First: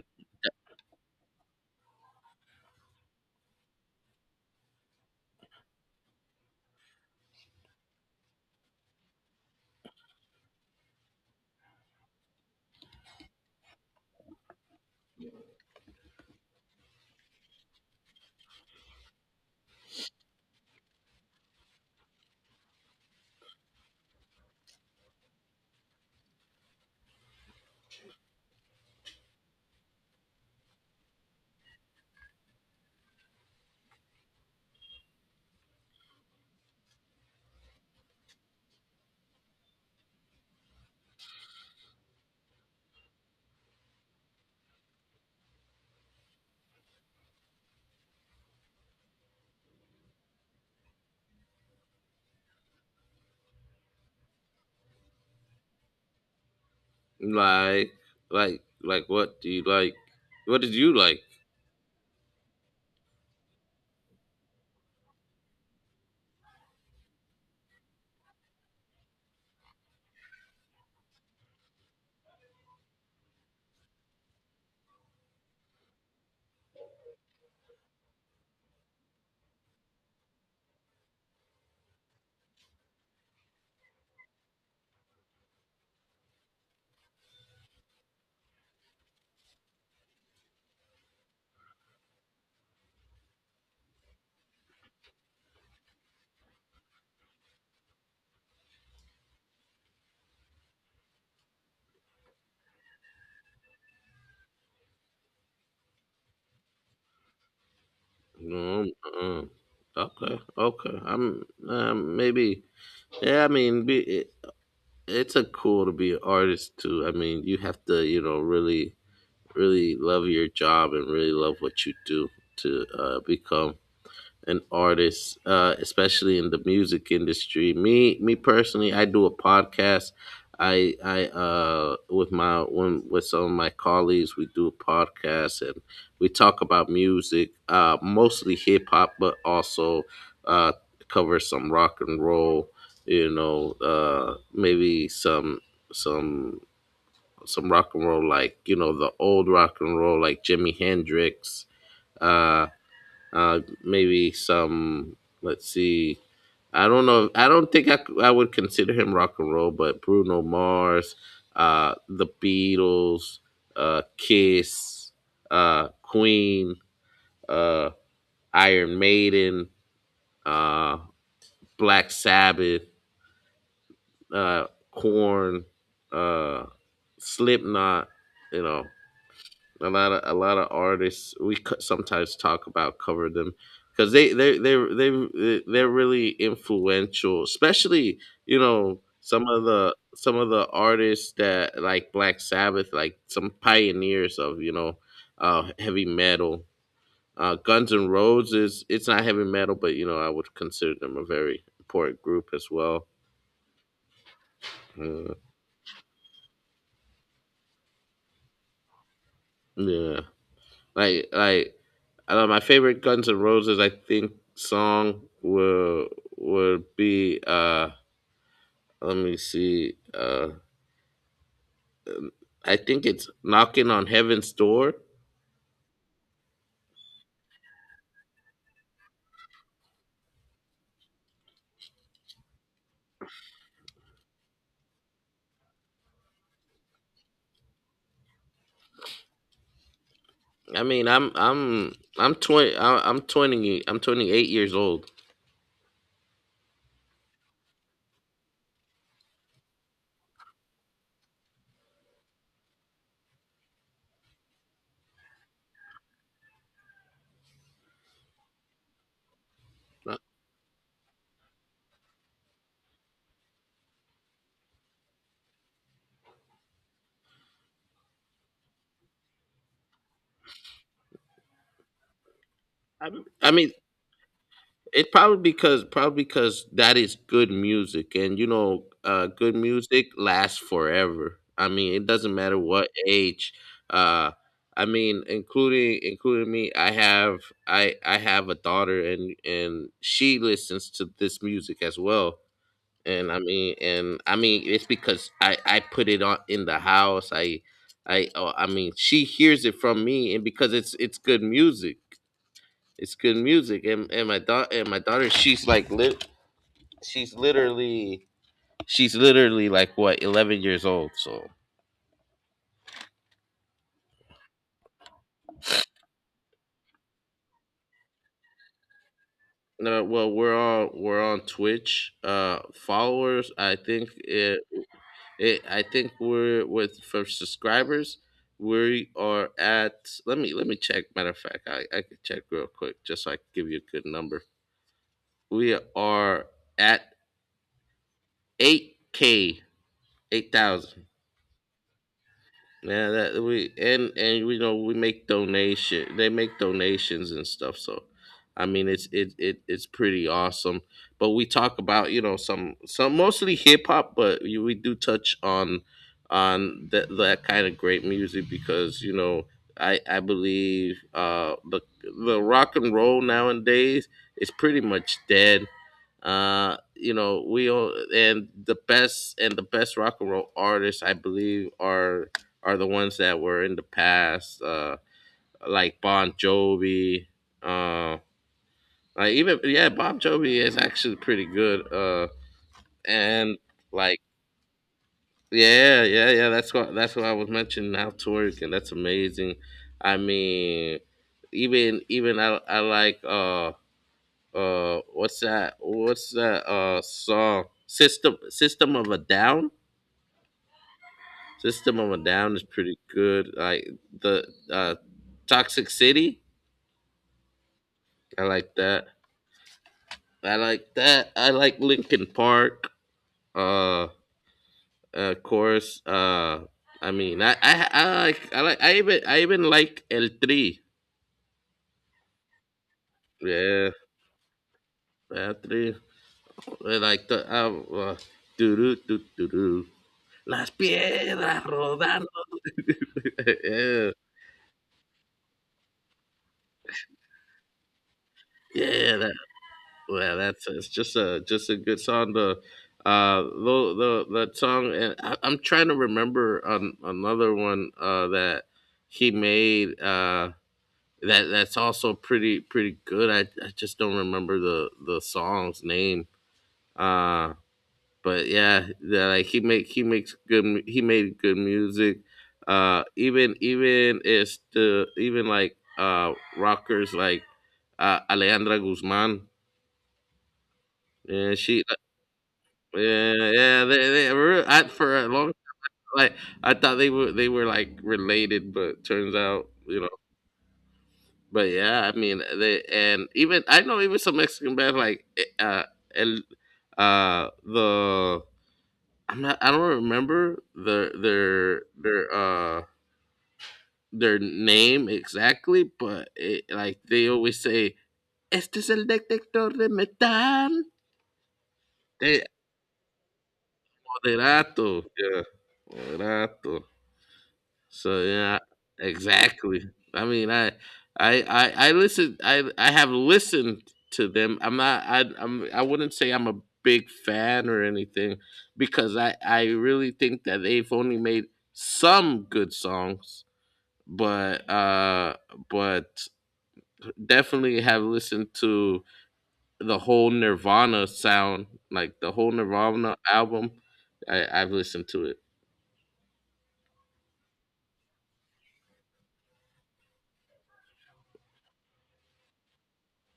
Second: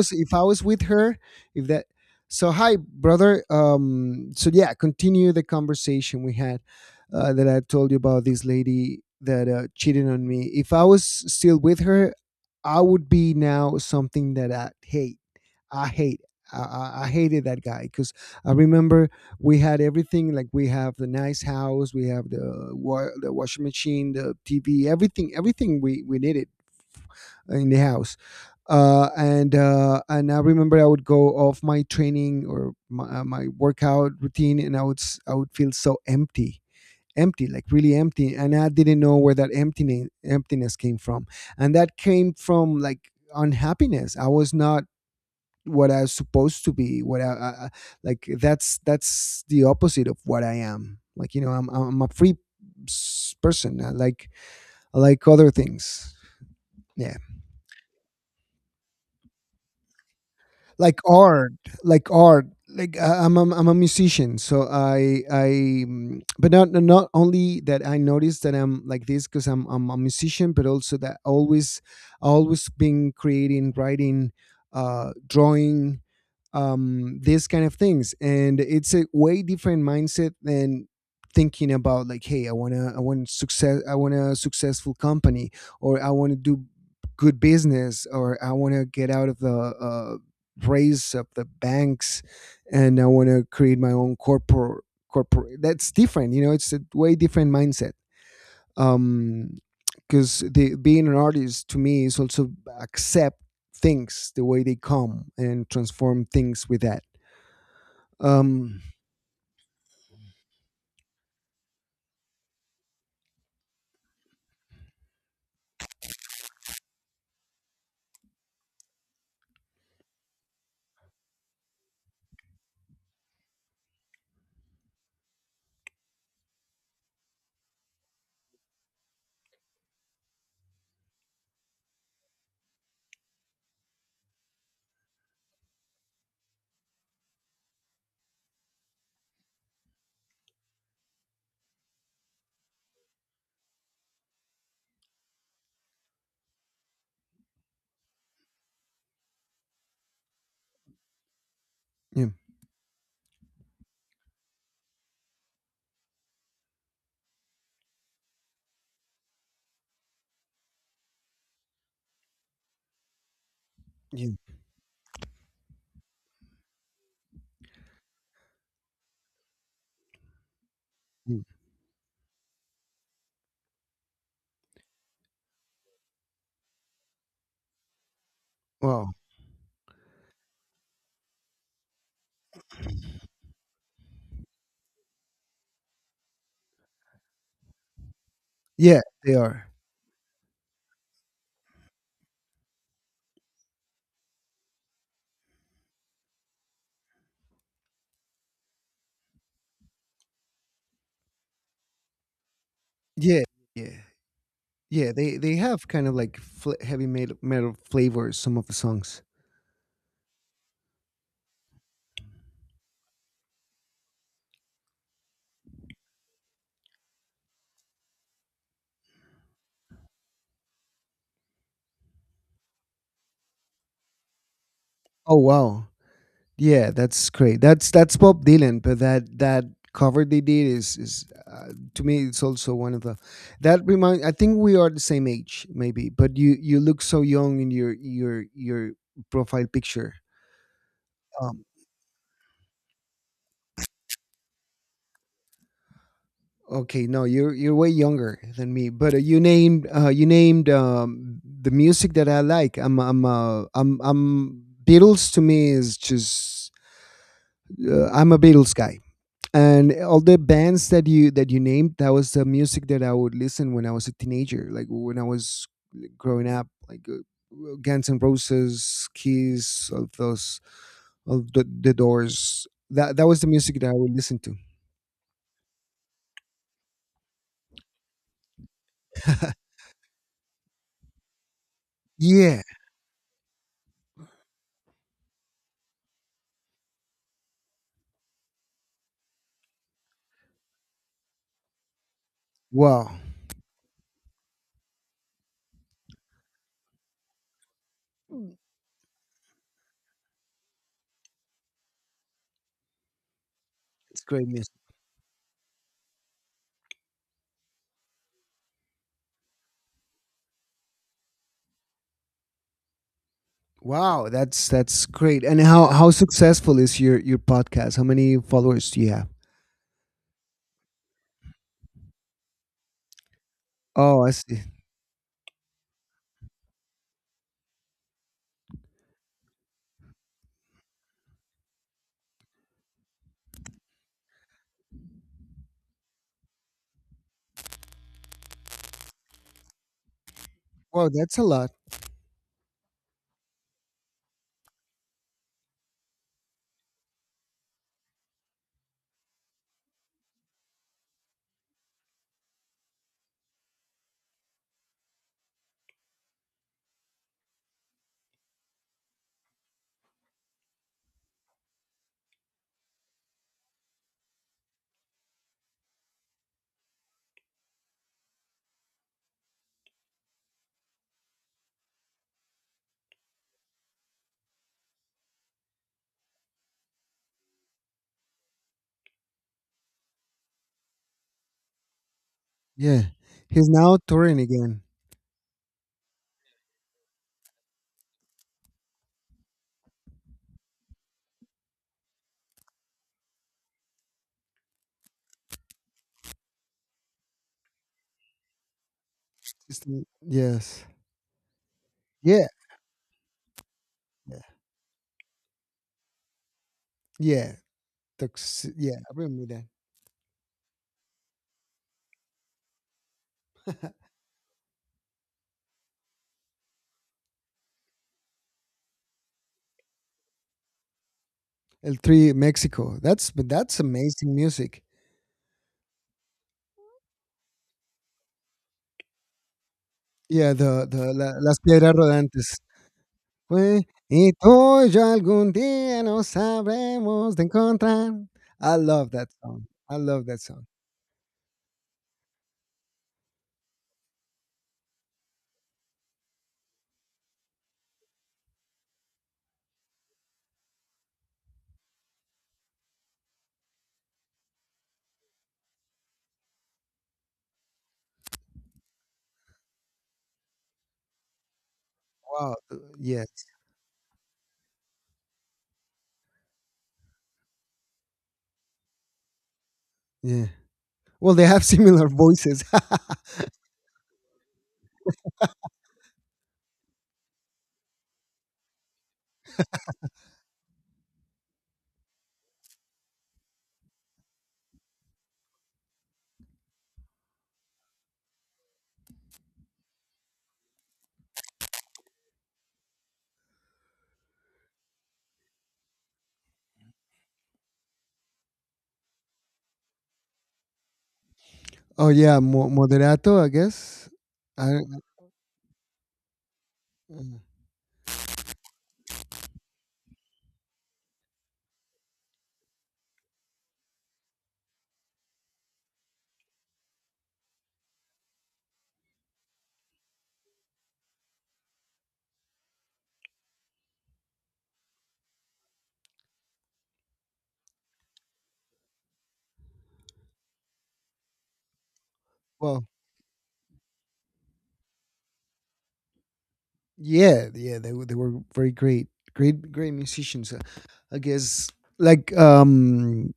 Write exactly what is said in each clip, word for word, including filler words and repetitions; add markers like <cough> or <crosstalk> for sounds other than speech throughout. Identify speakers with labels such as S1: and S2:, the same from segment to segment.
S1: Was if I was with her, if that so hi, brother. Um so yeah, continue the conversation we had uh, that I told you about, this lady that uh, cheated on me. If I was still with her, I would be now something that I hate. I hate. I, I I hated that guy because I remember we had everything, like we have the nice house, we have the wa- the washing machine, the T V, everything, everything we we needed in the house. Uh, and uh, and I remember I would go off my training or my, uh, my workout routine, and I would s- I would feel so empty, empty, like really empty, and I didn't know where that emptiness emptiness came from, and that came from like unhappiness. I was not what I was supposed to be. What I, I I- Like, that's that's the opposite of what I am. Like, you know, I'm I'm a free s- person. I like I like other things. Yeah.
S2: Like, like, like, what do you like? What did you
S1: like
S2: like?
S1: art like art. Like, I- I'm a, I'm a musician, so I I mm, but not not only that. I noticed that I'm like this because I'm I'm a musician, but also that always always been creating, writing, uh drawing, um these kind of things, and it's a way different mindset than thinking about like, hey, i want to I want success, I want a successful company, or I want to do good business, or I want to get out of the uh, race of the banks and I want to create my own corporate corporate. That's different, you know. It's a way different mindset. um because the being an artist, to me, is also accept things the way they come and transform things with that. um
S2: No, uh, okay, okay. I'm um, maybe. Yeah, I mean, be, it, it's a cool to be an artist too. I mean, you have to, you know, really, really love your job and really love what you do to uh, become and artists, uh, especially in the music industry. Me, me personally, I do a podcast. I, I, uh, with my one with some of my colleagues, we do a podcast, and we talk about music, uh, mostly hip hop, but also uh, cover some rock and roll. You know, uh, maybe some some some rock and roll, like, you know, the old rock and roll, like Jimi Hendrix.
S1: yeah.
S2: Uh, uh maybe some, let's see, I don't know, I don't think i, c- I would consider him rock and roll, but Bruno Mars, uh the Beatles, uh
S1: Yeah,
S2: Kiss, uh Queen, uh Iron Maiden, uh
S1: yeah.
S2: Black Sabbath, uh Corn, uh Slipknot, you know,
S1: Wow.
S2: a lot of a lot of artists we co- sometimes talk about, cover them, because they they they they they're really influential, especially, you know,
S1: Yeah, they
S2: some of
S1: are.
S2: the some of the artists that, like Black Sabbath, like some pioneers of, you know, uh heavy metal, uh Guns and Roses. It's not heavy metal, but, you know, I would consider them a very important group as well.
S1: Yeah. Yeah. Yeah,
S2: Mm,
S1: they they have kind of like fl- heavy metal, metal flavors, some of the songs.
S2: yeah, like like I know my favorite Guns N' Roses, I think, song will would be uh let me see. Uh I think it's "Knocking on Heaven's Door."
S1: Oh, wow. Yeah, that's great. That's that's Bob Dylan, but that that cover they did is is uh, to me it's also one of the that remind. I think we are the same age, maybe, but you you look so young in your your your profile picture.
S2: I mean, I'm
S1: Um,
S2: I'm I'm twenty, I- I'm twenty, I'm twenty eight years old.
S1: okay, no, you're you're way younger than me, but uh, you named, uh, you named um, the music that I like. I'm I'm uh, I'm I'm Beatles. To me is just uh, I'm a Beatles guy, and
S2: I,
S1: all the bands that you that you named, that was the music that I would listen when I was a teenager, like when I was, like, growing up, like uh, Guns and Roses, Kiss, all those, all the, the Doors. That that was
S2: I
S1: the
S2: mean,
S1: music that I would listen to.
S2: it probably, because probably because that is good music, and, you know, uh, good music lasts forever. I mean, it doesn't matter
S1: Yeah.
S2: what age. Uh, I mean, including including me, I have I I have a daughter, and and she listens to this music as well.
S1: Wow.
S2: And I mean, and I mean, it's because I I put it on in the house. I I oh, I mean, she hears it from me, and because it's it's good music, it's good music and,
S1: It's
S2: and my
S1: great
S2: daughter —
S1: music.
S2: and my daughter she's like lit she's literally she's literally, like, what, eleven years old, so.
S1: Wow, that's that's great. And how how successful is your your podcast? How many followers do you have?
S2: No, well, we're on we're on Twitch. Uh followers, I think,
S1: Oh, I
S2: it,
S1: see.
S2: it I think we're with, for subscribers we are at, let me let me check. Matter of fact, i i could check real quick, just so I can give you a good number. We are at eight K, eight thousand.
S1: Wow, that's a lot.
S2: Yeah, that, we and and we know we make donation. They make donations and stuff. So, I mean, it's it, it it's pretty awesome. But we talk about, you know, some, some mostly hip hop, but, you- we do touch on, on that that kind of great music, because, you know, I I believe, uh the the rock and roll nowadays is pretty much dead. Uh, you know, we all and the best, and the best rock and roll artists, I believe, are are the ones that were in the past, uh, like Bon Jovi. Uh, like, even, yeah, Bob Jovi is actually pretty good. Uh,
S1: Yeah,
S2: and,
S1: he's now
S2: like,
S1: touring again.
S2: yeah, yeah, yeah. That's what that's what I was mentioning. How to work, and that's amazing. I mean, even even I I like uh uh what's that what's that uh song — system, System of a Down.
S1: He's- yes.
S2: System of a
S1: Yeah.
S2: Down is pretty good. Like, the uh, Toxic City.
S1: Yeah,
S2: I
S1: Tox,
S2: like
S1: yeah,
S2: that.
S1: I remember that.
S2: I like that. I like Linkin Park. Uh, of course. Uh, I mean, I, I, I like, I like, I even, I even like El Tri.
S1: El Tri Mexico. That's, but that's
S2: Yeah,
S1: amazing music.
S2: El Tri. I like the, um, uh, do do do do do.
S1: Yeah,
S2: Las
S1: the the la Las
S2: piedras
S1: Piedras
S2: rodando.
S1: Rodantes.
S2: <laughs>
S1: Fue
S2: Yeah,
S1: y tú y yo algún día nos sabremos de encontrar. I love that
S2: yeah,
S1: song. I love
S2: well,
S1: that song.
S2: that's it's just a just a good song. The uh, the, the that song, and I, I'm trying to remember an, another one, uh, that he made, uh, that that's also pretty pretty good. I, I just don't remember the the song's name. Uh, but yeah, that, like, he make he makes good mu- he made good music.
S1: Wow. uh,
S2: Uh,
S1: Yes.
S2: even even it's the, even, like, uh rockers, like, uh, Alejandra Guzman.
S1: Yeah. Well, they
S2: Yeah,
S1: have
S2: she
S1: similar voices.
S2: yeah, yeah, they, they were at for a long, like, I thought they were they were like related, but turns out, you know. But yeah, I mean, they, and even I know, even some Mexican bands, like eh, uh El, uh the, I'm not I don't remember the their their uh their name exactly, but, it, like, they always say, "Este es el detector de metal."
S1: <laughs> Oh yeah,
S2: De
S1: Mo Moderato, I guess. I
S2: Moderato, yeah, Moderato.
S1: uh,
S2: So yeah, exactly. I mean, I, I, I, I listen. I, I have listened to them. I'm not. I, I'm. I wouldn't say I'm a big fan or anything, because I, I really think that they've only made some good songs, but, uh, but definitely have listened to the whole Nirvana sound, like the whole
S1: well,
S2: Nirvana album. I, I've listened to it.
S1: yeah, yeah, they were, they were very great, great, great musicians. uh, I guess, like, um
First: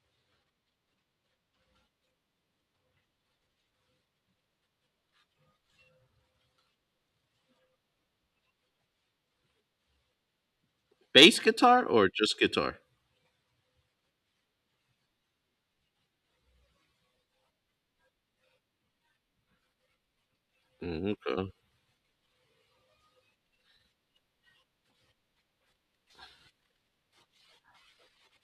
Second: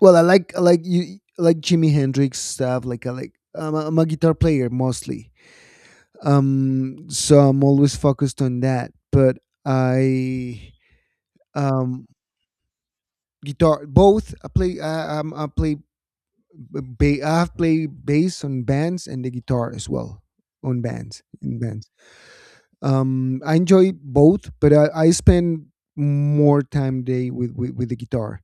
S1: well, I like, I like you I like Jimi Hendrix stuff. Like, I like, I'm a, I'm a guitar player mostly, um, so I'm always focused on that. But I
S2: Bass guitar,
S1: um
S2: or just guitar?
S1: guitar both. I play I um, I play ba- I have played bass on bands and the guitar as well, on
S2: Mm,
S1: bands
S2: okay.
S1: in bands. Um, I enjoy both, but I, I spend more time day with, with with the guitar.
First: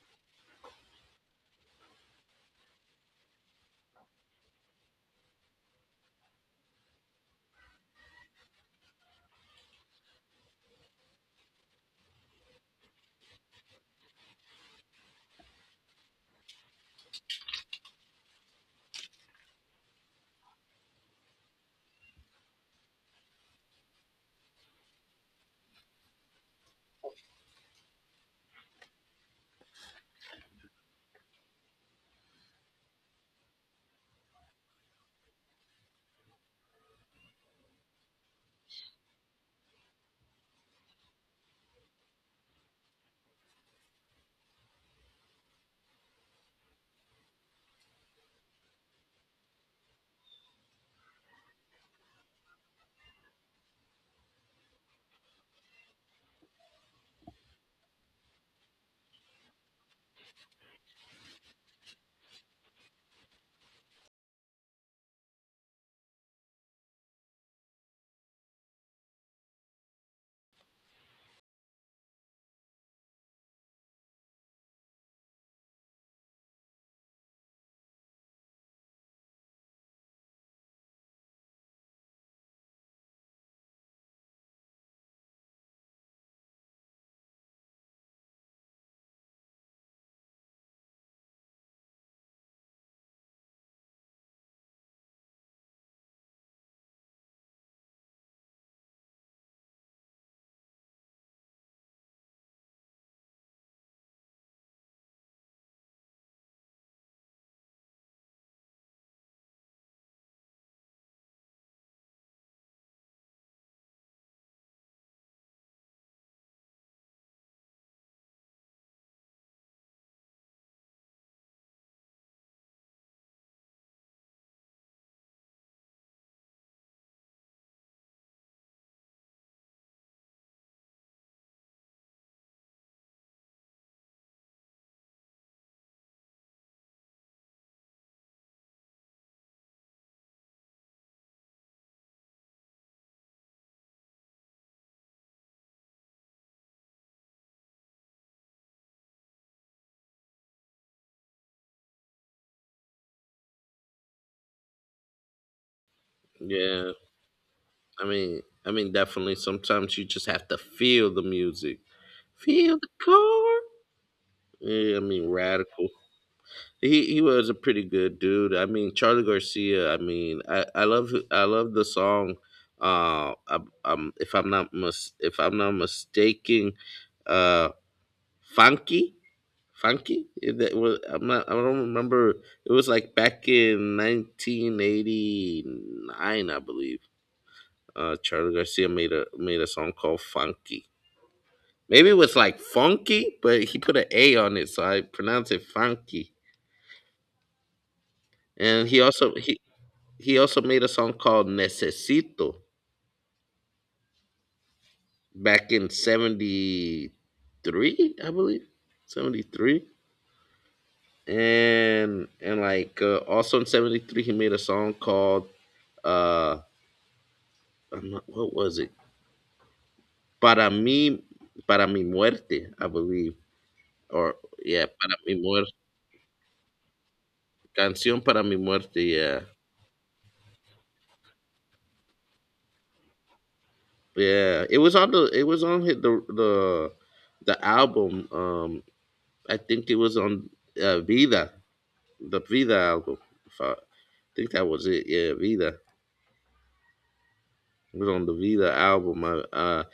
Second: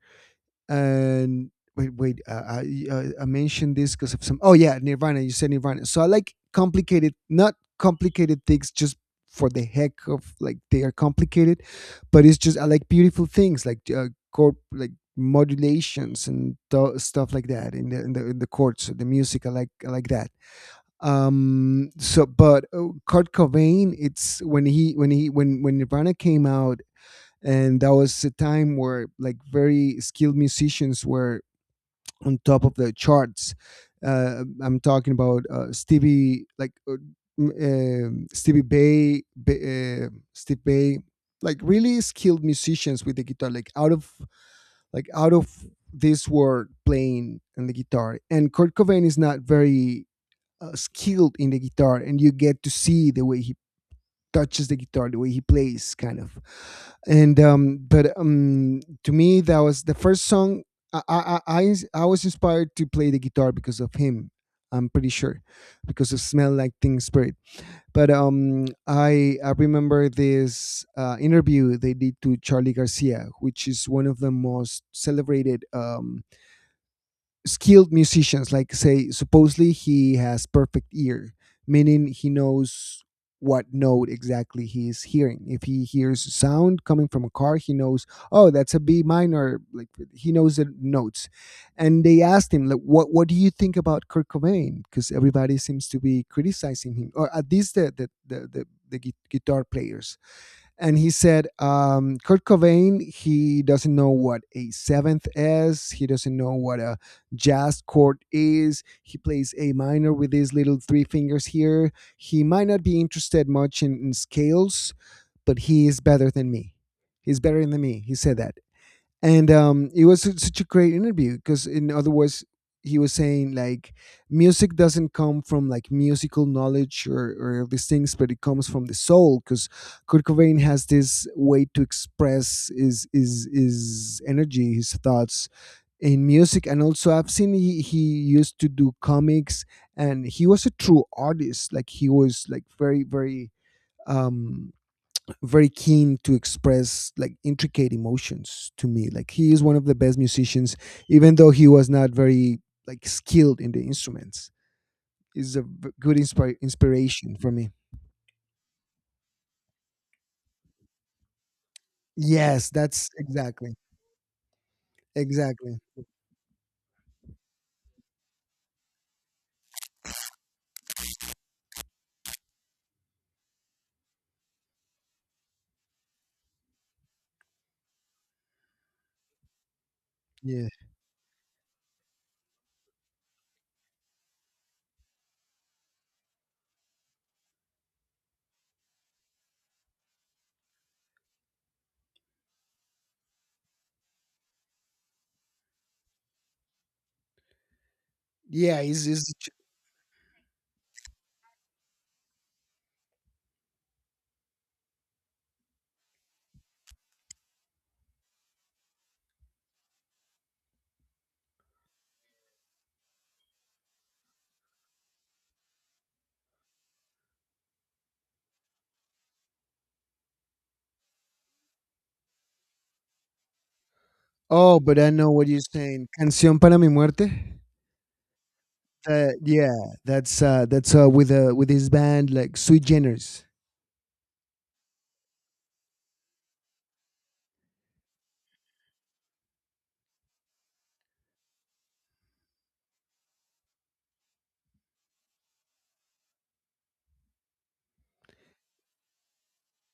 S1: And wait, wait. Uh, I uh, I mentioned this because of some. Oh yeah, Nirvana. You said Nirvana. So I like complicated, not complicated things just for the heck of, like, they are complicated, but it's just I like beautiful things, like uh, chord, like modulations and th- stuff like that in the in the in the chords, the music. I like I like that. Um. So, but uh, Kurt Cobain, it's when he when he when when Nirvana came out, and that was a time where, like, very skilled musicians were on top of the charts. Uh, I'm talking about uh, Stevie, like, uh, um, Stevie Bay, Ba- uh, Steve Bay, like really skilled musicians with the guitar, like out of like out of this world playing and the guitar. And Kurt Cobain is not very uh, skilled in the guitar, and you get to see the way he touches the guitar, the way he plays, kind of. And um, but um, To me, that was the first song. I I I, I I was inspired to play the guitar because of him. I'm pretty sure because of Smell Like Teen Spirit. But um, I I remember this uh, interview they did to Charlie Garcia, which is one of the most celebrated, um, skilled musicians. Like, say, supposedly he has perfect ear, meaning he knows what note exactly he is hearing. If he hears sound coming from a car, he knows, oh, that's a B minor. Like, he knows the notes. And they asked him, like, what what do you think about Kurt Cobain, because everybody seems to be criticizing him, or at least the the the, the, the gui- guitar players. And he said, um, Kurt Cobain, he doesn't know what a seventh is. He doesn't know what a jazz chord is. He plays A minor with his little three fingers here. He might not be interested much in, in scales, but he is better than me. He's better than me. He said that, and um, it was su- such a great interview, because in other words he was saying, like, music doesn't come from like musical knowledge or, or these things, but it comes from the soul, because Kurt Cobain has this way to express his, his his energy, his thoughts in music. And also, I've seen he, he used to do comics, and he was a true artist. Like, he was like very very um very keen to express, like, intricate emotions. To me, like, he is one of the best musicians, even though he was not very, like, skilled in the instruments. Is a v- good inspir-
S2: Yeah.
S1: inspiration for me.
S2: I mean, I mean, definitely. Sometimes you just have to feel the music,
S1: Yes,
S2: feel the
S1: that's
S2: car.
S1: exactly,
S2: Yeah, I mean,
S1: exactly.
S2: radical. He he was a pretty good dude. I mean, Charlie Garcia. I mean, I I love I love the song. Uh, I, um, if I'm not mis- if I'm not mistaken, uh, funky, funky. It-
S1: Yeah,
S2: That was, I'm not, I don't remember. It was like back in nineteen eighty-nine, I believe. Uh, Charlie Garcia made a made a song called Funky. Maybe it was like funky, but he put an A on it, so I pronounce it funky.
S1: yeah.
S2: And he
S1: Is is
S2: also he he also made a song called Necesito back in seventy three, I believe, seventy three. And and, like, uh, also in seventy three, he made a song called, uh I'm not, what was it? Para mi Para mi muerte, I believe, or,
S1: oh,
S2: yeah,
S1: but I
S2: para
S1: know
S2: mi
S1: what you're
S2: muerte.
S1: saying. Canción para mi muerte.
S2: Canción para mi muerte.
S1: Uh,
S2: Yeah,
S1: yeah, that's uh, that's uh, with uh, with his band, like Sweet Generous.
S2: yeah. It was on the. It was on hit the the the album. Um, I think it was on uh, Vida, the Vida album. If I, I think that was it. Yeah, Vida. It was on the Vita album. I, uh,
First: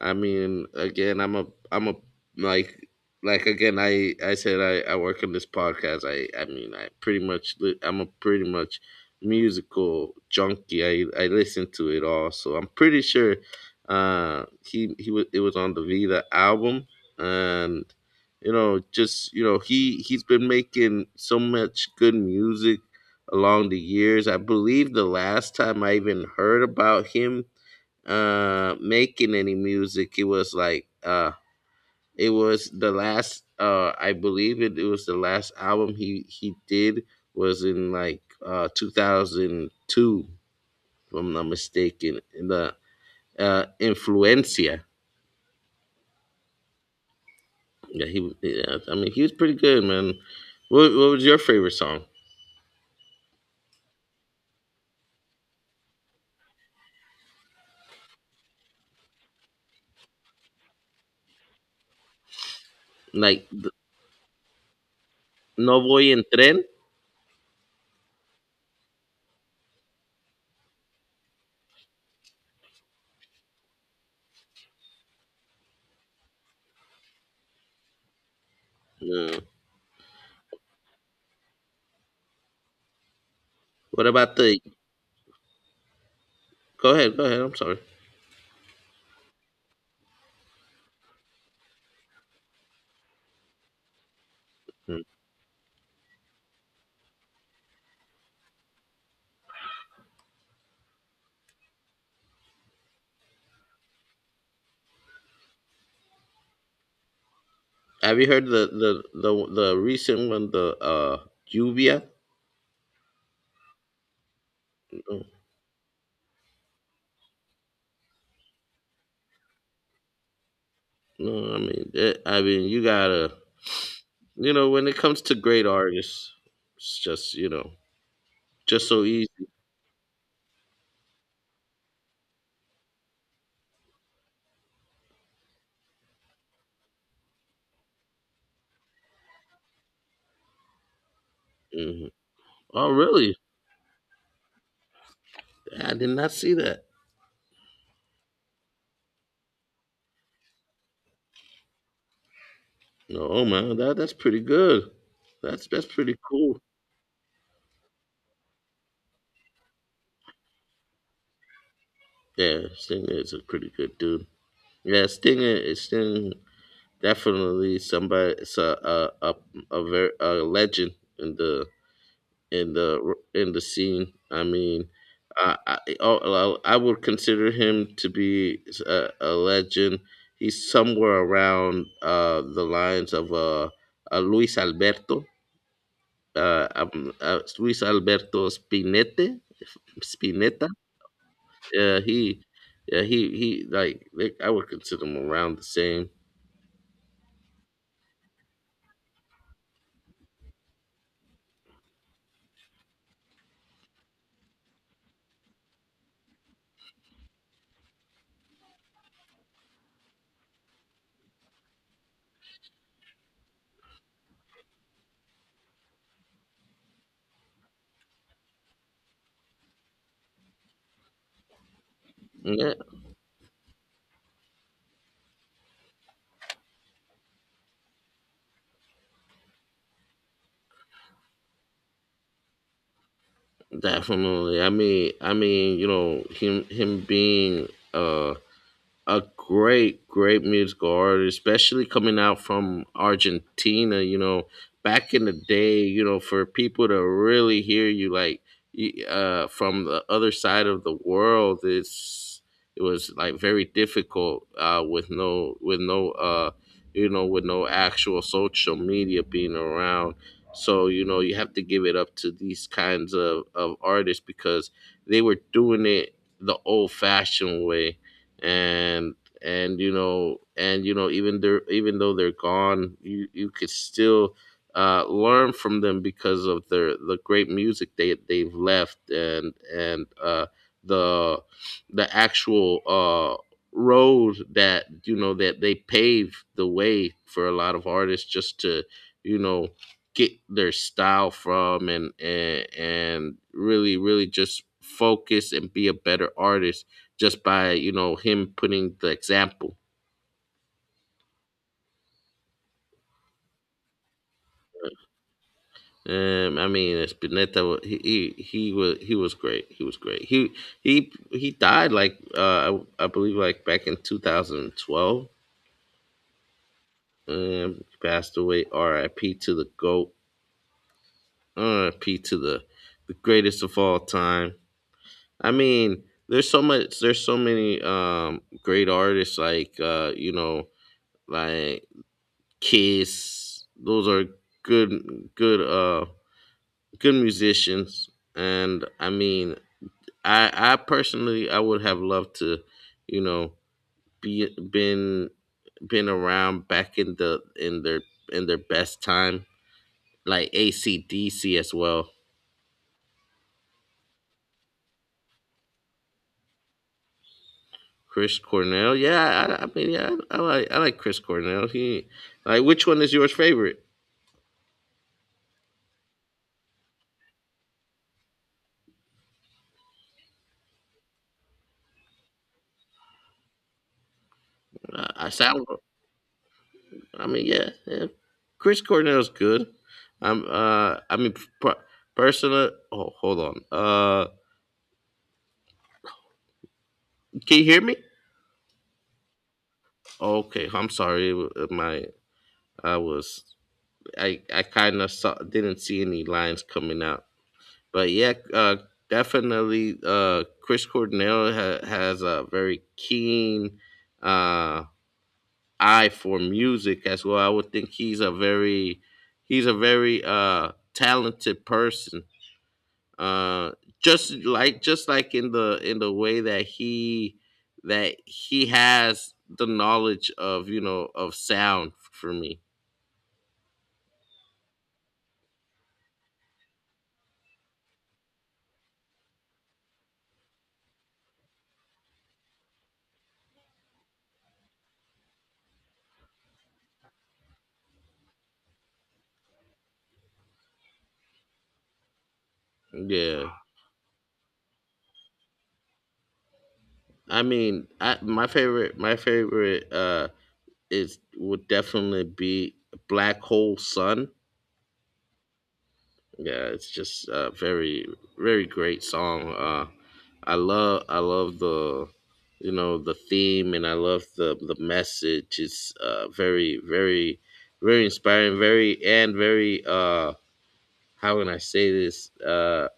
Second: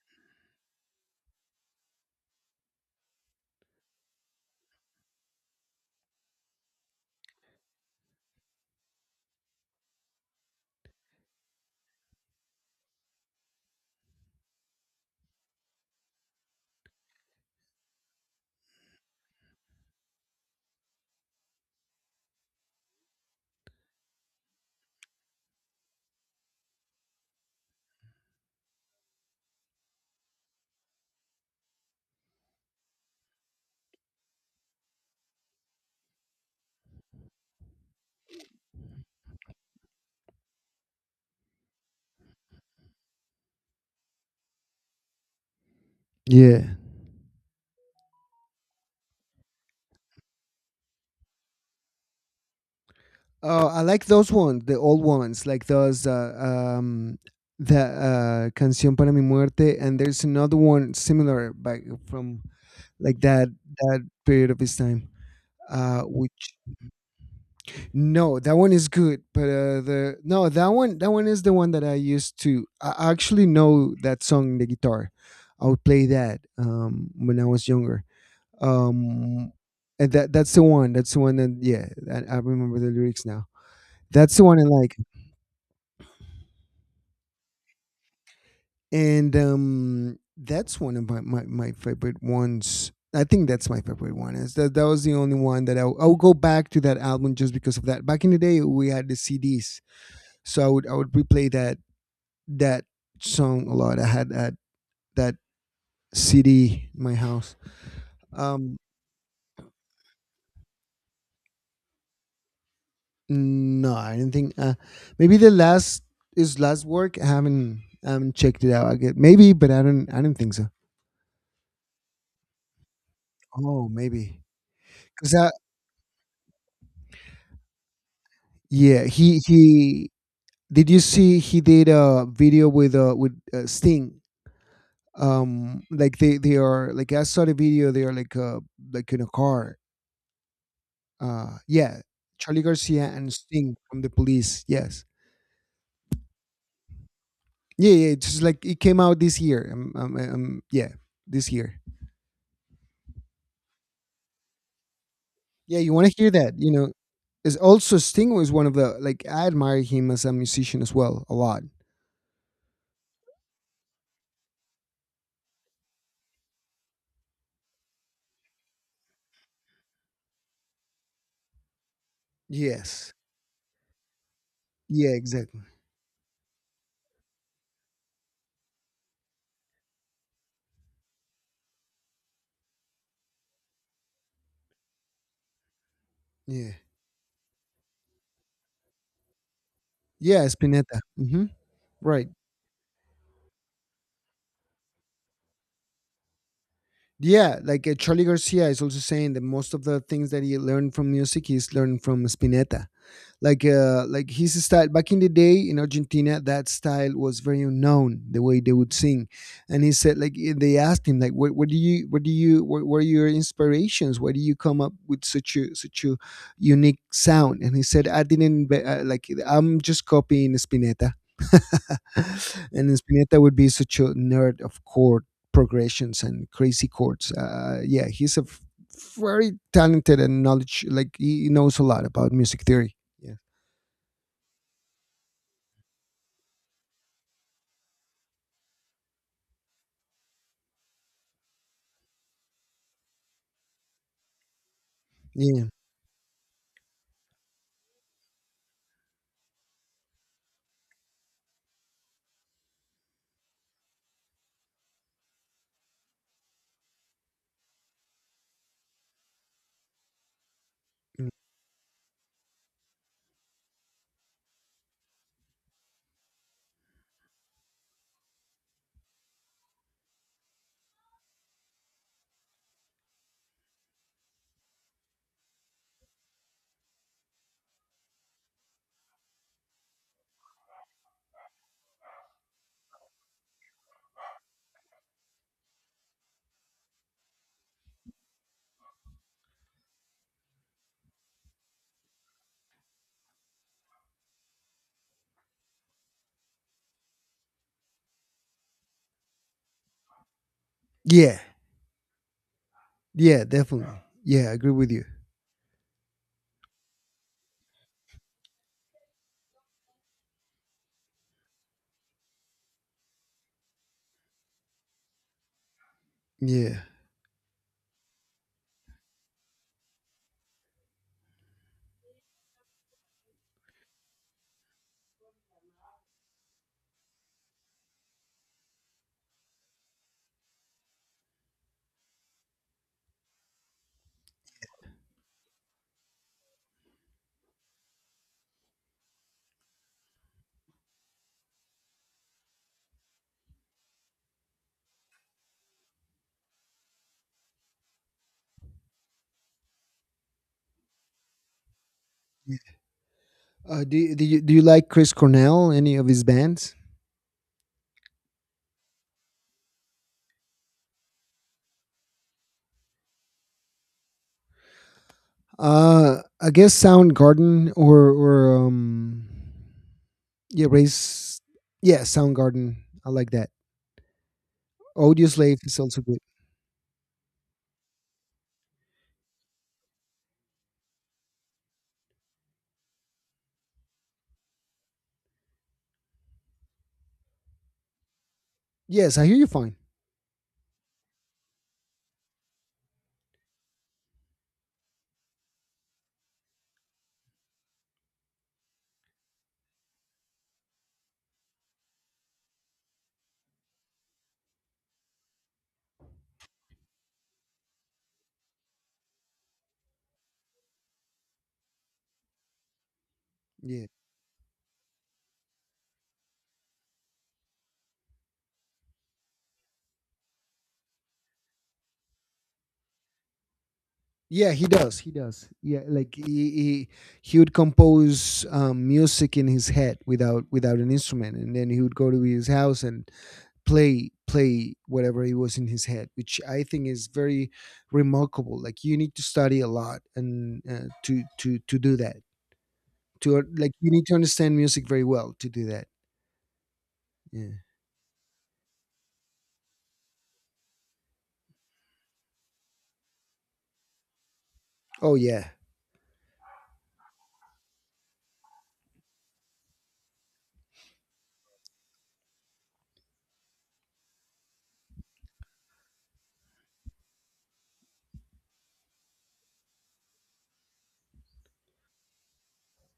S2: I mean, again, I'm a, I'm a like, like again, I, I said, I, I work on this podcast. I, I mean, I pretty much, li- I'm a pretty much musical junkie. I, I listen to it all, so I'm pretty sure, uh, he, he was, it was on the Vita album, and, you know, just, you know, he, he's been making so much good music along the years. I believe the last time I even heard about him uh making any music, it was like, uh it was the last, uh I believe, it, it was the last album he he did, was in, like, uh two thousand two, if I'm not mistaken. The, uh Influencia.
S1: Yeah.
S2: Yeah, he yeah, I mean, he was pretty good, man. what, what was your favorite song?
S1: Oh, I like those ones, the old ones, like those, uh, um, the uh, Canción para mi muerte, and there's another one similar by from like
S2: Like,
S1: that, that period of his time.
S2: "No
S1: Uh,
S2: voy en
S1: which
S2: tren."
S1: No, that one is good, but uh, the no, that one that one is the one that I used to. I actually know that song, in the guitar. I would play that um, when I was younger.
S2: No.
S1: Um, and that that's the one. That's the one that, yeah, I, I remember the lyrics now.
S2: What about
S1: That's the one
S2: the,
S1: I like.
S2: go ahead, go ahead, I'm sorry.
S1: And um, that's one of my, my, my favorite ones. I think that's my favorite one. Is that that
S2: Mm.
S1: was the only one that I w- I would go back to that album just because of that. Back in the day, we had the C Ds, so I would I would replay that that song a lot. I had that that C D in my house.
S2: Have you heard the
S1: Um,
S2: the the, the recent one, the uh "Lluvia"?
S1: no, I do not think. Uh, maybe
S2: No.
S1: the last is last work. I haven't I haven't checked it out. I get maybe, but I don't I don't think so.
S2: No, I mean, that, I mean, you gotta,
S1: Oh, maybe
S2: you know, when it comes
S1: because
S2: to
S1: that,
S2: great artists, it's just, you know, just so
S1: yeah,
S2: easy.
S1: he he did you see he did a video with uh with uh, Sting? Um, like they they are, like, I saw the video. They are like, uh like, in a car. Uh, yeah,
S2: Mhm.
S1: Charlie
S2: Oh,
S1: Garcia and
S2: really?
S1: Sting from the Police. Yes,
S2: I did not see that.
S1: yeah, yeah. It's just like it came out this year. Um, um, um yeah, this year.
S2: No, oh man, that that's pretty good. That's
S1: Yeah,
S2: that's
S1: you want to
S2: pretty
S1: hear that?
S2: cool.
S1: You know, is also Sting was one of the, like, I admire him as a musician as well a lot.
S2: Yeah, Stinger is a pretty good dude. Yeah, Stinger is Stinger definitely somebody. It's a a a, a, ver, a legend in the in
S1: Yes.
S2: the in the scene. I mean,
S1: Yeah.
S2: I
S1: Exactly.
S2: I, oh, I I would consider him to be a, a legend. He's somewhere around, uh, the lines of, uh, uh, Luis Alberto, uh,
S1: Yeah.
S2: um, uh, Luis Alberto Spinete,
S1: Yeah.
S2: Spinetta.
S1: Spinetta. Hmm.
S2: Uh,
S1: Right.
S2: he, yeah, he, he, like, like, I would consider him around the same.
S1: Yeah, like uh, Charlie Garcia is also saying that most of the things that he learned from music, he's learned from Spinetta. Like, uh, like, his style back in the day in Argentina, that style was very unknown. The way they would sing, and he said, like, eh, they asked him, like, what, what do you, what do you, what were your inspirations? Why do you come up with such a such a unique sound? And he said, I didn't, inve- uh, like, I'm just copying Spinetta. <laughs>
S2: Yeah,
S1: And Spinetta would be such a nerd of chord progressions and crazy chords. Uh, yeah, he's a f- very talented and knowledge like he knows a lot about music theory. Yeah,
S2: definitely. I mean, I mean, you know, him, him being uh a great, great musical artist, especially coming out from Argentina. You know, back in the
S1: yeah,
S2: day, you know, for people to really hear you, like, y- uh, from the other side of the world, it's it was like very difficult, uh, with no with no uh, you know, with no actual social media being around. So you know
S1: Mm.
S2: you have to give it up to these kinds of, of artists, because they were doing it the old fashioned way, and and you know, and you know even they even though they're gone, you you could still, uh, learn from them because of their the great music they they've left, and and uh, the, the actual, uh, road that, you know, that they paved the way for a lot of artists, just to, you know, get their style from, and and, and really, really just focus and be a better artist, just by, you know, him putting the example.
S1: yeah, yeah, definitely. Yeah. Yeah, I agree with you.
S2: Um, I mean, Spinetta, he, he he was he was great. He was great. He he he died like uh, I, I believe like back in twenty twelve.
S1: Yeah.
S2: Um, he passed away. R I P to the goat. R I P to the the greatest of all time. I mean, there's so much. There's so many um great artists like uh you know like Kiss. Those are good good uh good musicians. And I mean, i i personally, I would have loved to you know be been been around back in the in their in their best time, like A C D C as well.
S1: Yeah. Uh, do do you do you like Chris Cornell? Any of his bands?
S2: Chris Cornell, yeah i, I mean, yeah I, like i like Chris Cornell. He Like, which one is yours favorite?
S1: Uh, I guess Soundgarden or or um, yeah, Race. Yeah, Soundgarden. I like that.
S2: uh, i
S1: Audioslave
S2: sound
S1: is also good.
S2: I mean, yeah, yeah, Chris Cornell's good. I'm uh I mean, per- personal— oh, hold on. Uh can you hear me?
S1: Yes, I hear you fine.
S2: Okay, I'm sorry. uh, My— I was— I I kind of saw didn't see any lines coming out, but yeah, uh, definitely. Uh, Chris Cornell ha- has a very keen uh eye for music as well. I would think he's a very— he's a very uh talented person. Uh,
S1: Yeah.
S2: just like— just like in the— in the way that he— that he has the knowledge of, you know, of sound for me.
S1: Yeah, he does. He does. Yeah, like he he, he would compose um, music in his head without without an instrument, and then he would go to his house and play play whatever it was in his head, which I think is very remarkable. Like you need to study a lot and uh, to to to do that. To uh,
S2: Yeah.
S1: like you need to understand music very well to do that.
S2: I
S1: Yeah.
S2: mean, I my favorite my favorite uh is— would definitely be Black Hole Sun.
S1: Oh yeah.
S2: Yeah, it's just a very— very great song. Uh I love— I love the, you know, the theme, and I love the the message. It's uh very very very inspiring, very— and very uh how can I say this? Uh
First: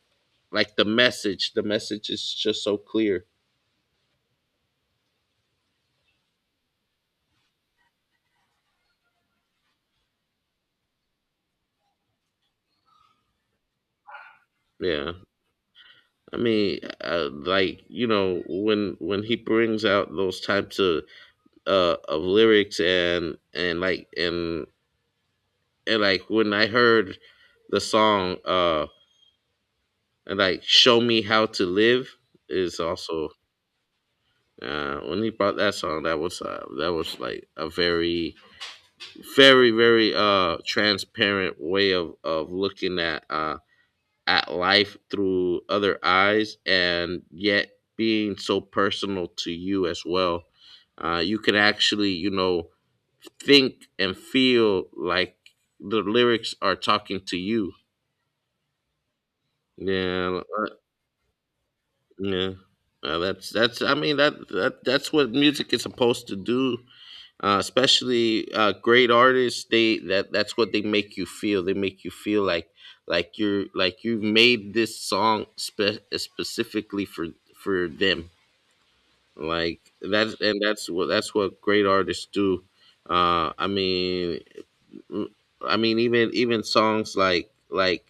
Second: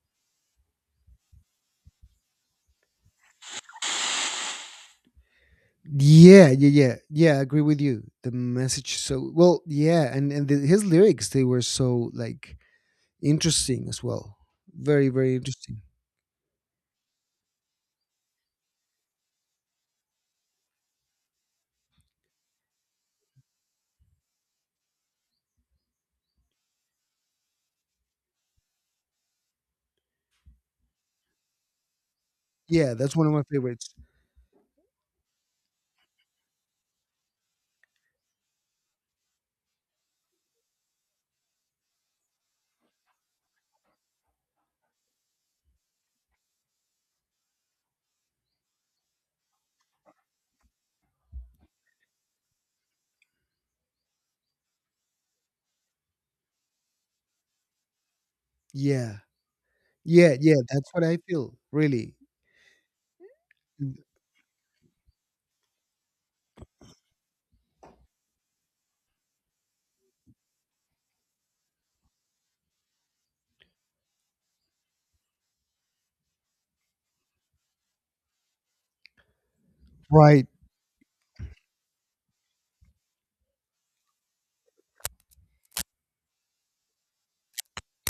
S2: Like the message, the message is just so clear.
S1: Yeah, yeah, yeah, yeah. I agree with you. The message, so well, yeah, and and the, his lyrics they were so like interesting as well. Very,
S2: Yeah.
S1: very interesting.
S2: I mean, uh, like, you know, when— when he brings out those types of uh, of lyrics, and and like and and like when I heard the song, uh and like "Show Me How to Live" is
S1: Yeah, that's one
S2: also—
S1: of my favorites.
S2: uh, when he brought that song, that was uh, that was like a very very very uh transparent way of— of looking at uh at life through other eyes, and yet being so personal to you as well. Uh, you can actually, you know, think and feel like the lyrics are talking to you.
S1: Yeah, yeah,
S2: Yeah,
S1: yeah. That's what I feel really.
S2: yeah. Uh, that's— that's. I mean, that that that's what music is supposed to do, uh, especially uh, great artists, they that— that's what they make you feel. They make you feel like— like you're— like you've made this song spe- specifically for— for them. Like, that's
S1: Right.
S2: and that's what that's what great artists do. uh i mean mm, I mean, even— even songs like— like,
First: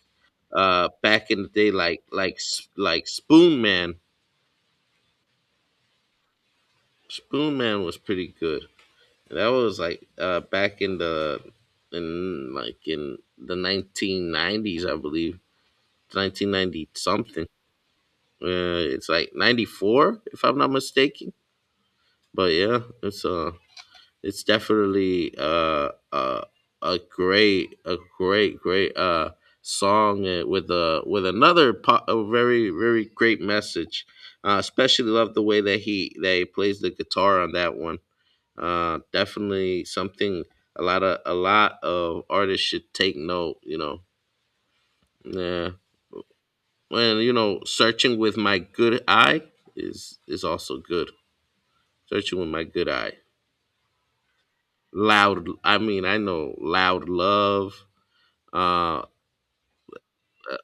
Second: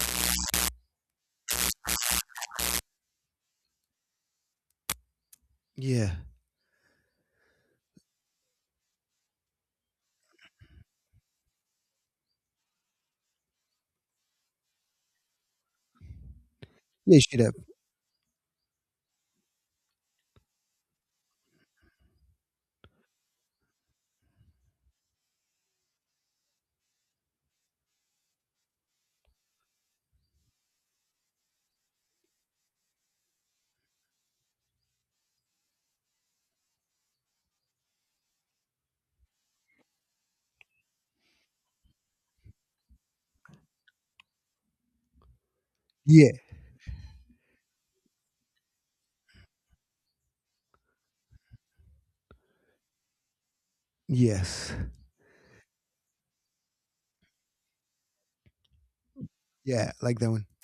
S2: uh back in the day, like— like S- like spoon man
S1: Yeah.
S2: spoon man was pretty good. That was like uh, back in the— in like in the nineteen nineties, I believe. nineteen ninety
S1: Yeah. Should
S2: something.
S1: up.
S2: Uh, it's like ninety-four, if I'm not mistaken. But yeah, it's uh it's definitely uh, uh a great— a great great uh song uh, with a— with another po- a very very great message. Uh, especially love the way that he— that he plays the guitar on that one. Uh, definitely something a lot of a lot of artists should take note, you know. Yeah.
S1: Yeah.
S2: Well, you know, "Searching with My Good Eye" is— is also good. Searching with my good eye.
S1: Yes.
S2: Loud. I mean, I know Loud Love. Uh,
S1: Yeah. Like that one.
S2: uh,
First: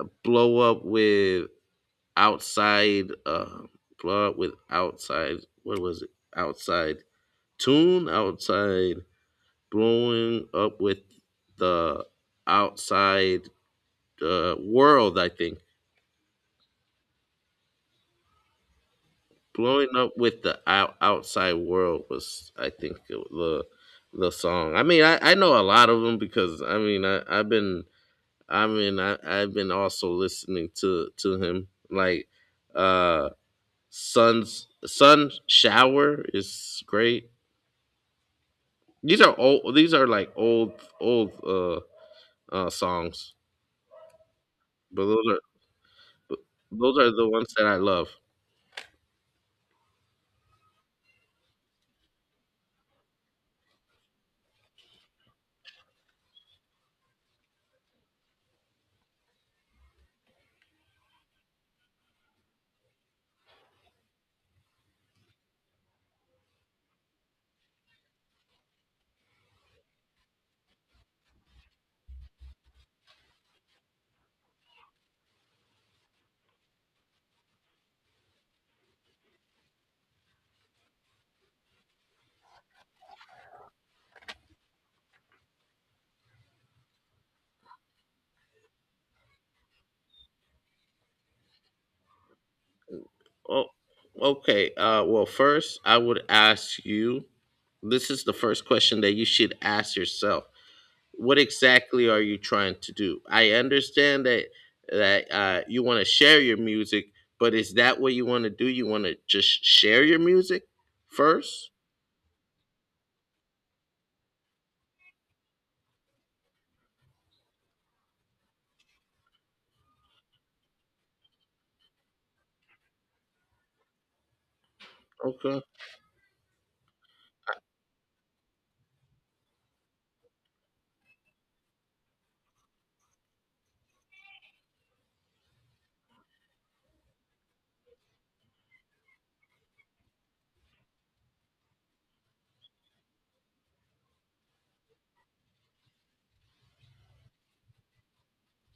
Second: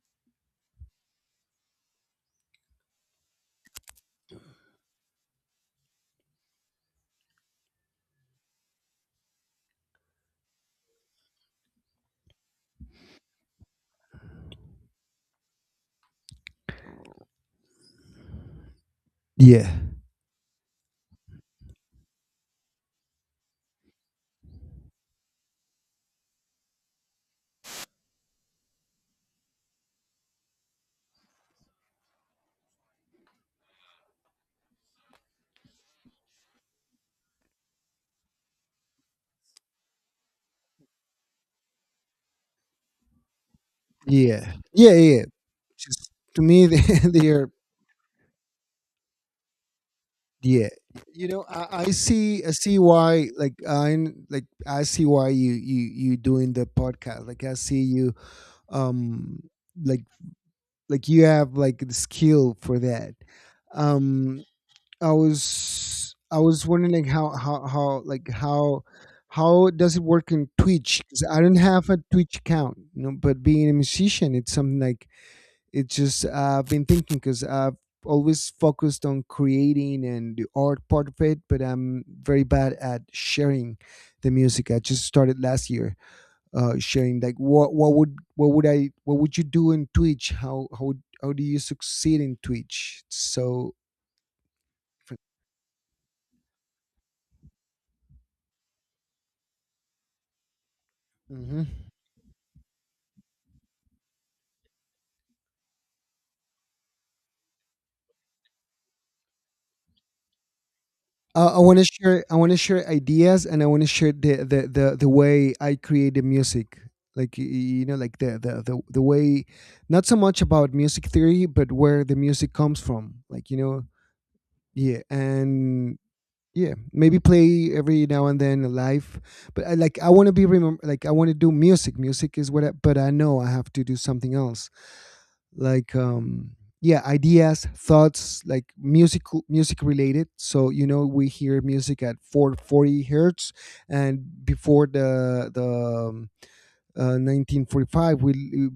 S2: uh, Blow up with outside. Uh, blow up with outside. What was it? Outside tune. Outside blowing up with the outside— the world, I think.
S1: Yeah.
S2: Blowing up with the out, outside world was, I think, the— the song. I mean, I, I know a lot of them because, I mean, I I've been I mean, I I've been also listening to— to him, like, uh Sun's— Sun Shower is great. These are old. These are like old old uh uh songs,
S1: Yeah. Yeah.
S2: but
S1: Yeah.
S2: those
S1: yeah.
S2: are—
S1: Just to me, <laughs> they,
S2: those are the
S1: they
S2: ones
S1: are
S2: that I love.
S1: Yeah, you know, I, I see, I see why. Like, I like, I see why you you you doing the podcast. Like, I see you, um, like like you have like the skill for that. Um, I was I was wondering like how how how like how how does it work in Twitch? Because I don't have a Twitch account, you know. But being a musician, it's something like it's just I've been thinking because I've always focused on creating and the art part of it, but I'm very bad at sharing the music. I just started last year uh, sharing like what what would what would I what would you do in Twitch? How how would- how do you succeed in Twitch?
S2: Oh,
S1: So.
S2: okay. Uh, well, first, I would ask you— this is the first question that you should ask yourself. What
S1: Mhm.
S2: exactly are you trying to do? I understand that that uh, you want to share your music, but is that what you want to do? You want to just share your music
S1: Uh, I
S2: first?
S1: want to share. I want to share ideas, and I want to share the, the the the way I create the music. Like y- y- you know, like the, the the the way, not so much about music theory, but where the music comes from. Like you know, yeah,
S2: Okay.
S1: and yeah, maybe play every now and then live. But I, like, I want to be remember. Like, I want to do music. Music is what. I, but I know I have to do something else like um yeah ideas thoughts like music music related, so you know we hear music at four forty hertz, and before the the um, uh, nineteen forty-five we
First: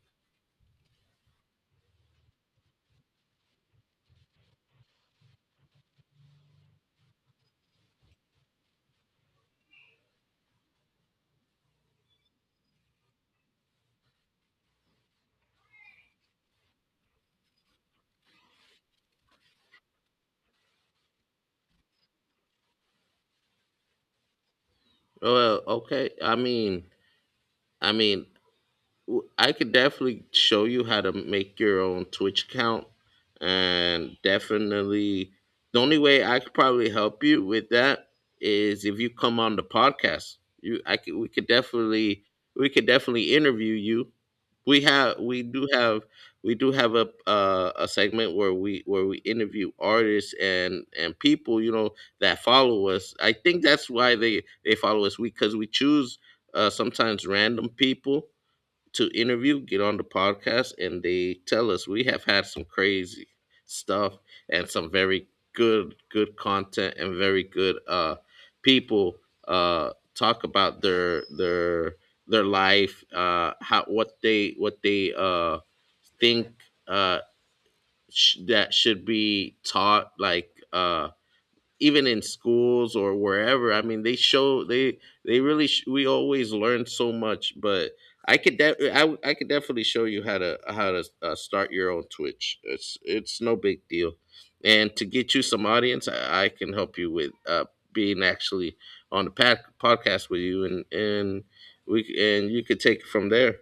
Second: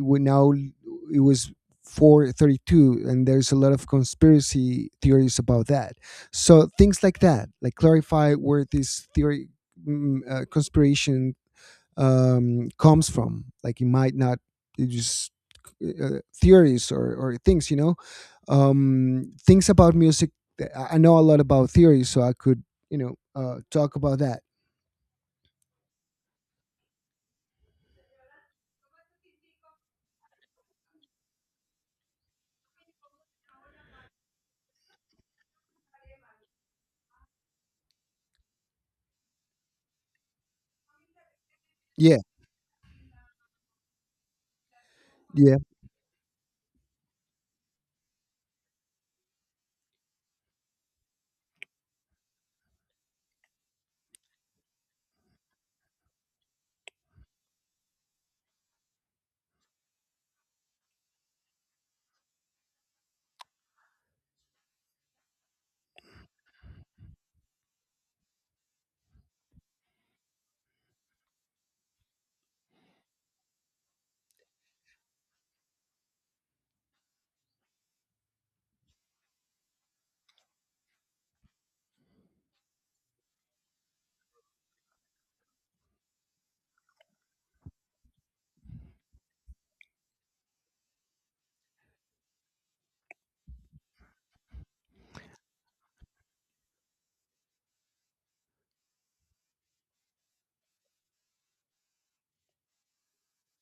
S1: we now it was four thirty-two, and there's a lot of conspiracy theories about that. So things like that, like clarify where this theory mm, uh, conspiration um, comes from. Like it might not, it just uh, theories or, or things, you know, um, things about music. I I know a lot about theory, so I could, you know, uh, talk about that.
S2: Well, okay. I mean, I mean, w- I could definitely show you how to make your own Twitch account, and definitely the only way I could probably help you with that is if you come on the podcast. You— I could— we could
S1: Yeah,
S2: definitely— we could definitely interview you. We have— we
S1: yeah,
S2: do have— we do have a uh, a segment where we— where we interview artists and and people, you know, that follow us. I think that's why they— they follow us. We— because we choose, uh, sometimes, random people to interview, get on the podcast, and they tell us. We have had some crazy stuff and some very good, good content and very good uh, people uh, talk about their their their life, uh, how— what they— what they uh, think uh, sh- that should be taught, like. Uh, even in schools or wherever. I mean, they show— they— they really sh- we always learn so much. But I could de- I— w- I could definitely show you how to— how to uh, start your own Twitch. It's— it's no big deal. And to get you some audience, i, I can help you with uh, being actually on the pad- podcast with you, and— and we c- and you could take it from there.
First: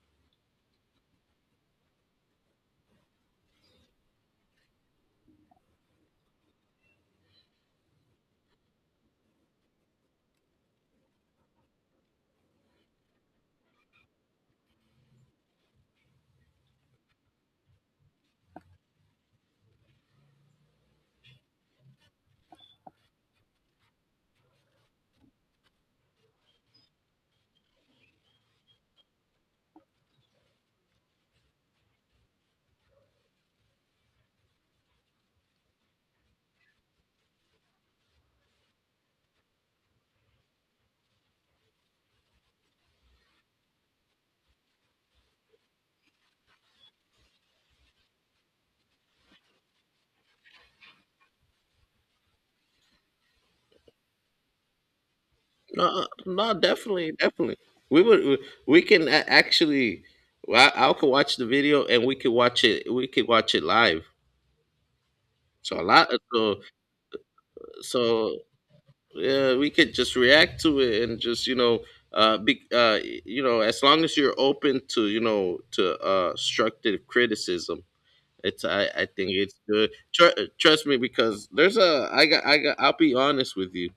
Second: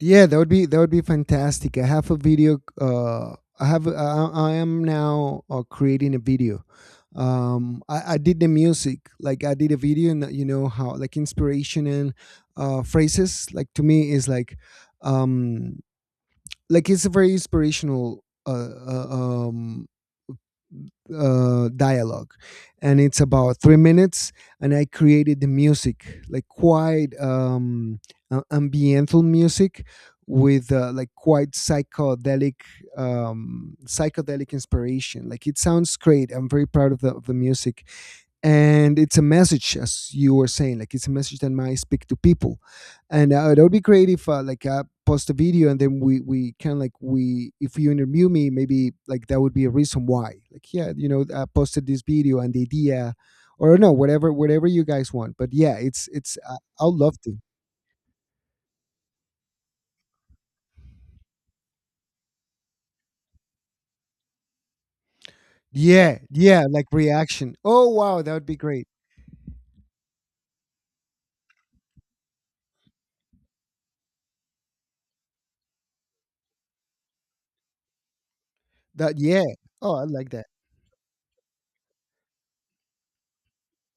S1: yeah. That would be that would be fantastic. I have a video. Uh, I have. I, I am now uh, creating a video. Um, I, I did the music. Like I did a video, and you know how like inspiration and uh, phrases. Like to me is like um like it's a very inspirational uh, uh, um, uh, dialogue, and it's about three minutes. And I created the music, like quite um, uh, ambiental music with uh, like quite psychedelic um psychedelic inspiration. Like it sounds great. I'm very proud of the, of the music, and it's a message, as you were saying, like it's a message that might speak to people, and uh, that would be great if uh, like I post a video, and then we we kind of like we if you interview me, maybe like that would be a reason why. Like yeah, you know, I posted this video and the idea, or no, whatever whatever you guys want. But yeah,
S2: No,
S1: it's it's
S2: no,
S1: uh, I'll
S2: definitely,
S1: love to.
S2: definitely. We would— we can a- actually— I— I could watch the video, and we could watch it. We could watch it live. So a lot.
S1: Yeah,
S2: So
S1: yeah, like reaction. Oh wow, that
S2: so
S1: would be great.
S2: yeah, we could just react to it, and just, you know, uh, be, uh, you know, as long as you're open to, you know, to uh, constructive criticism. It's— I, I
S1: That,
S2: think
S1: yeah.
S2: it's good.
S1: Oh, I like that.
S2: Tr- trust me, because there's a— I got I got— I'll be honest with you:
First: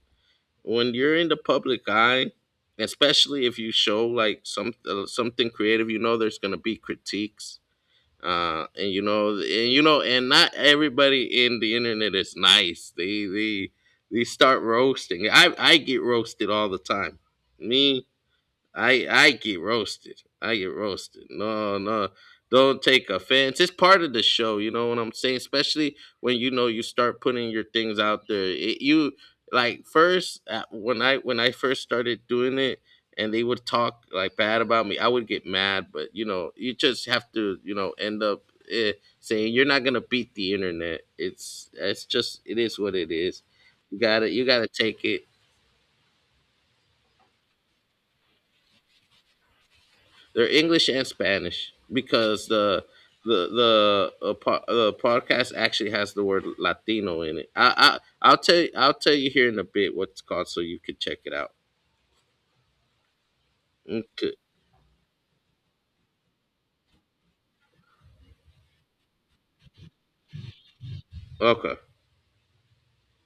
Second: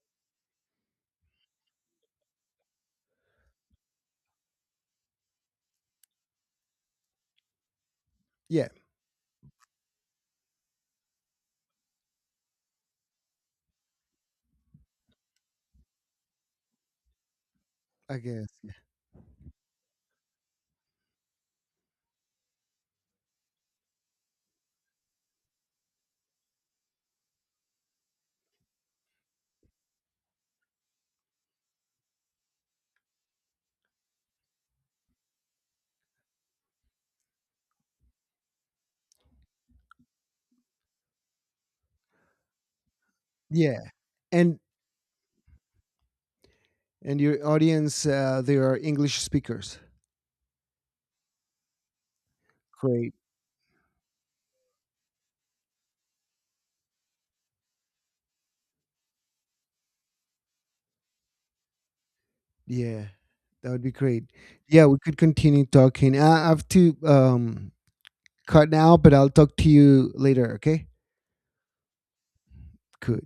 S2: when you're in the public eye, especially if you show like some uh, something creative, you know there's gonna be critiques, uh,
S1: Yeah,
S2: and, you know, and, you know, and not everybody in the internet is nice. They they they start roasting. I I get roasted all the time. Me—
S1: I guess.
S2: I I get roasted. I get roasted. No, no. Don't take offense. It's part of the show, you know what I'm saying? Especially when, you know, you start putting your things out there. It— you— like first, uh, when I when I first started doing it, and they would talk like bad about me, I would get mad. But, you know, you just have to, you know, end up eh, saying you're not going to beat the internet. It's— it's just— it is what it is.
S1: Yeah,
S2: You got to— you
S1: and
S2: got to take it.
S1: and your audience, uh, they are english speakers?
S2: They're English and Spanish, because the—
S1: Great.
S2: the— the uh, po- the podcast actually has the word Latino in it. I, I I'll tell you— I'll tell you here in a bit what's called, so you can check it out.
S1: Yeah. That would be great.
S2: Okay.
S1: Yeah, we could continue talking. I I have to um cut now, but I'll talk to you later, okay?
S2: Okay.
S1: Cool.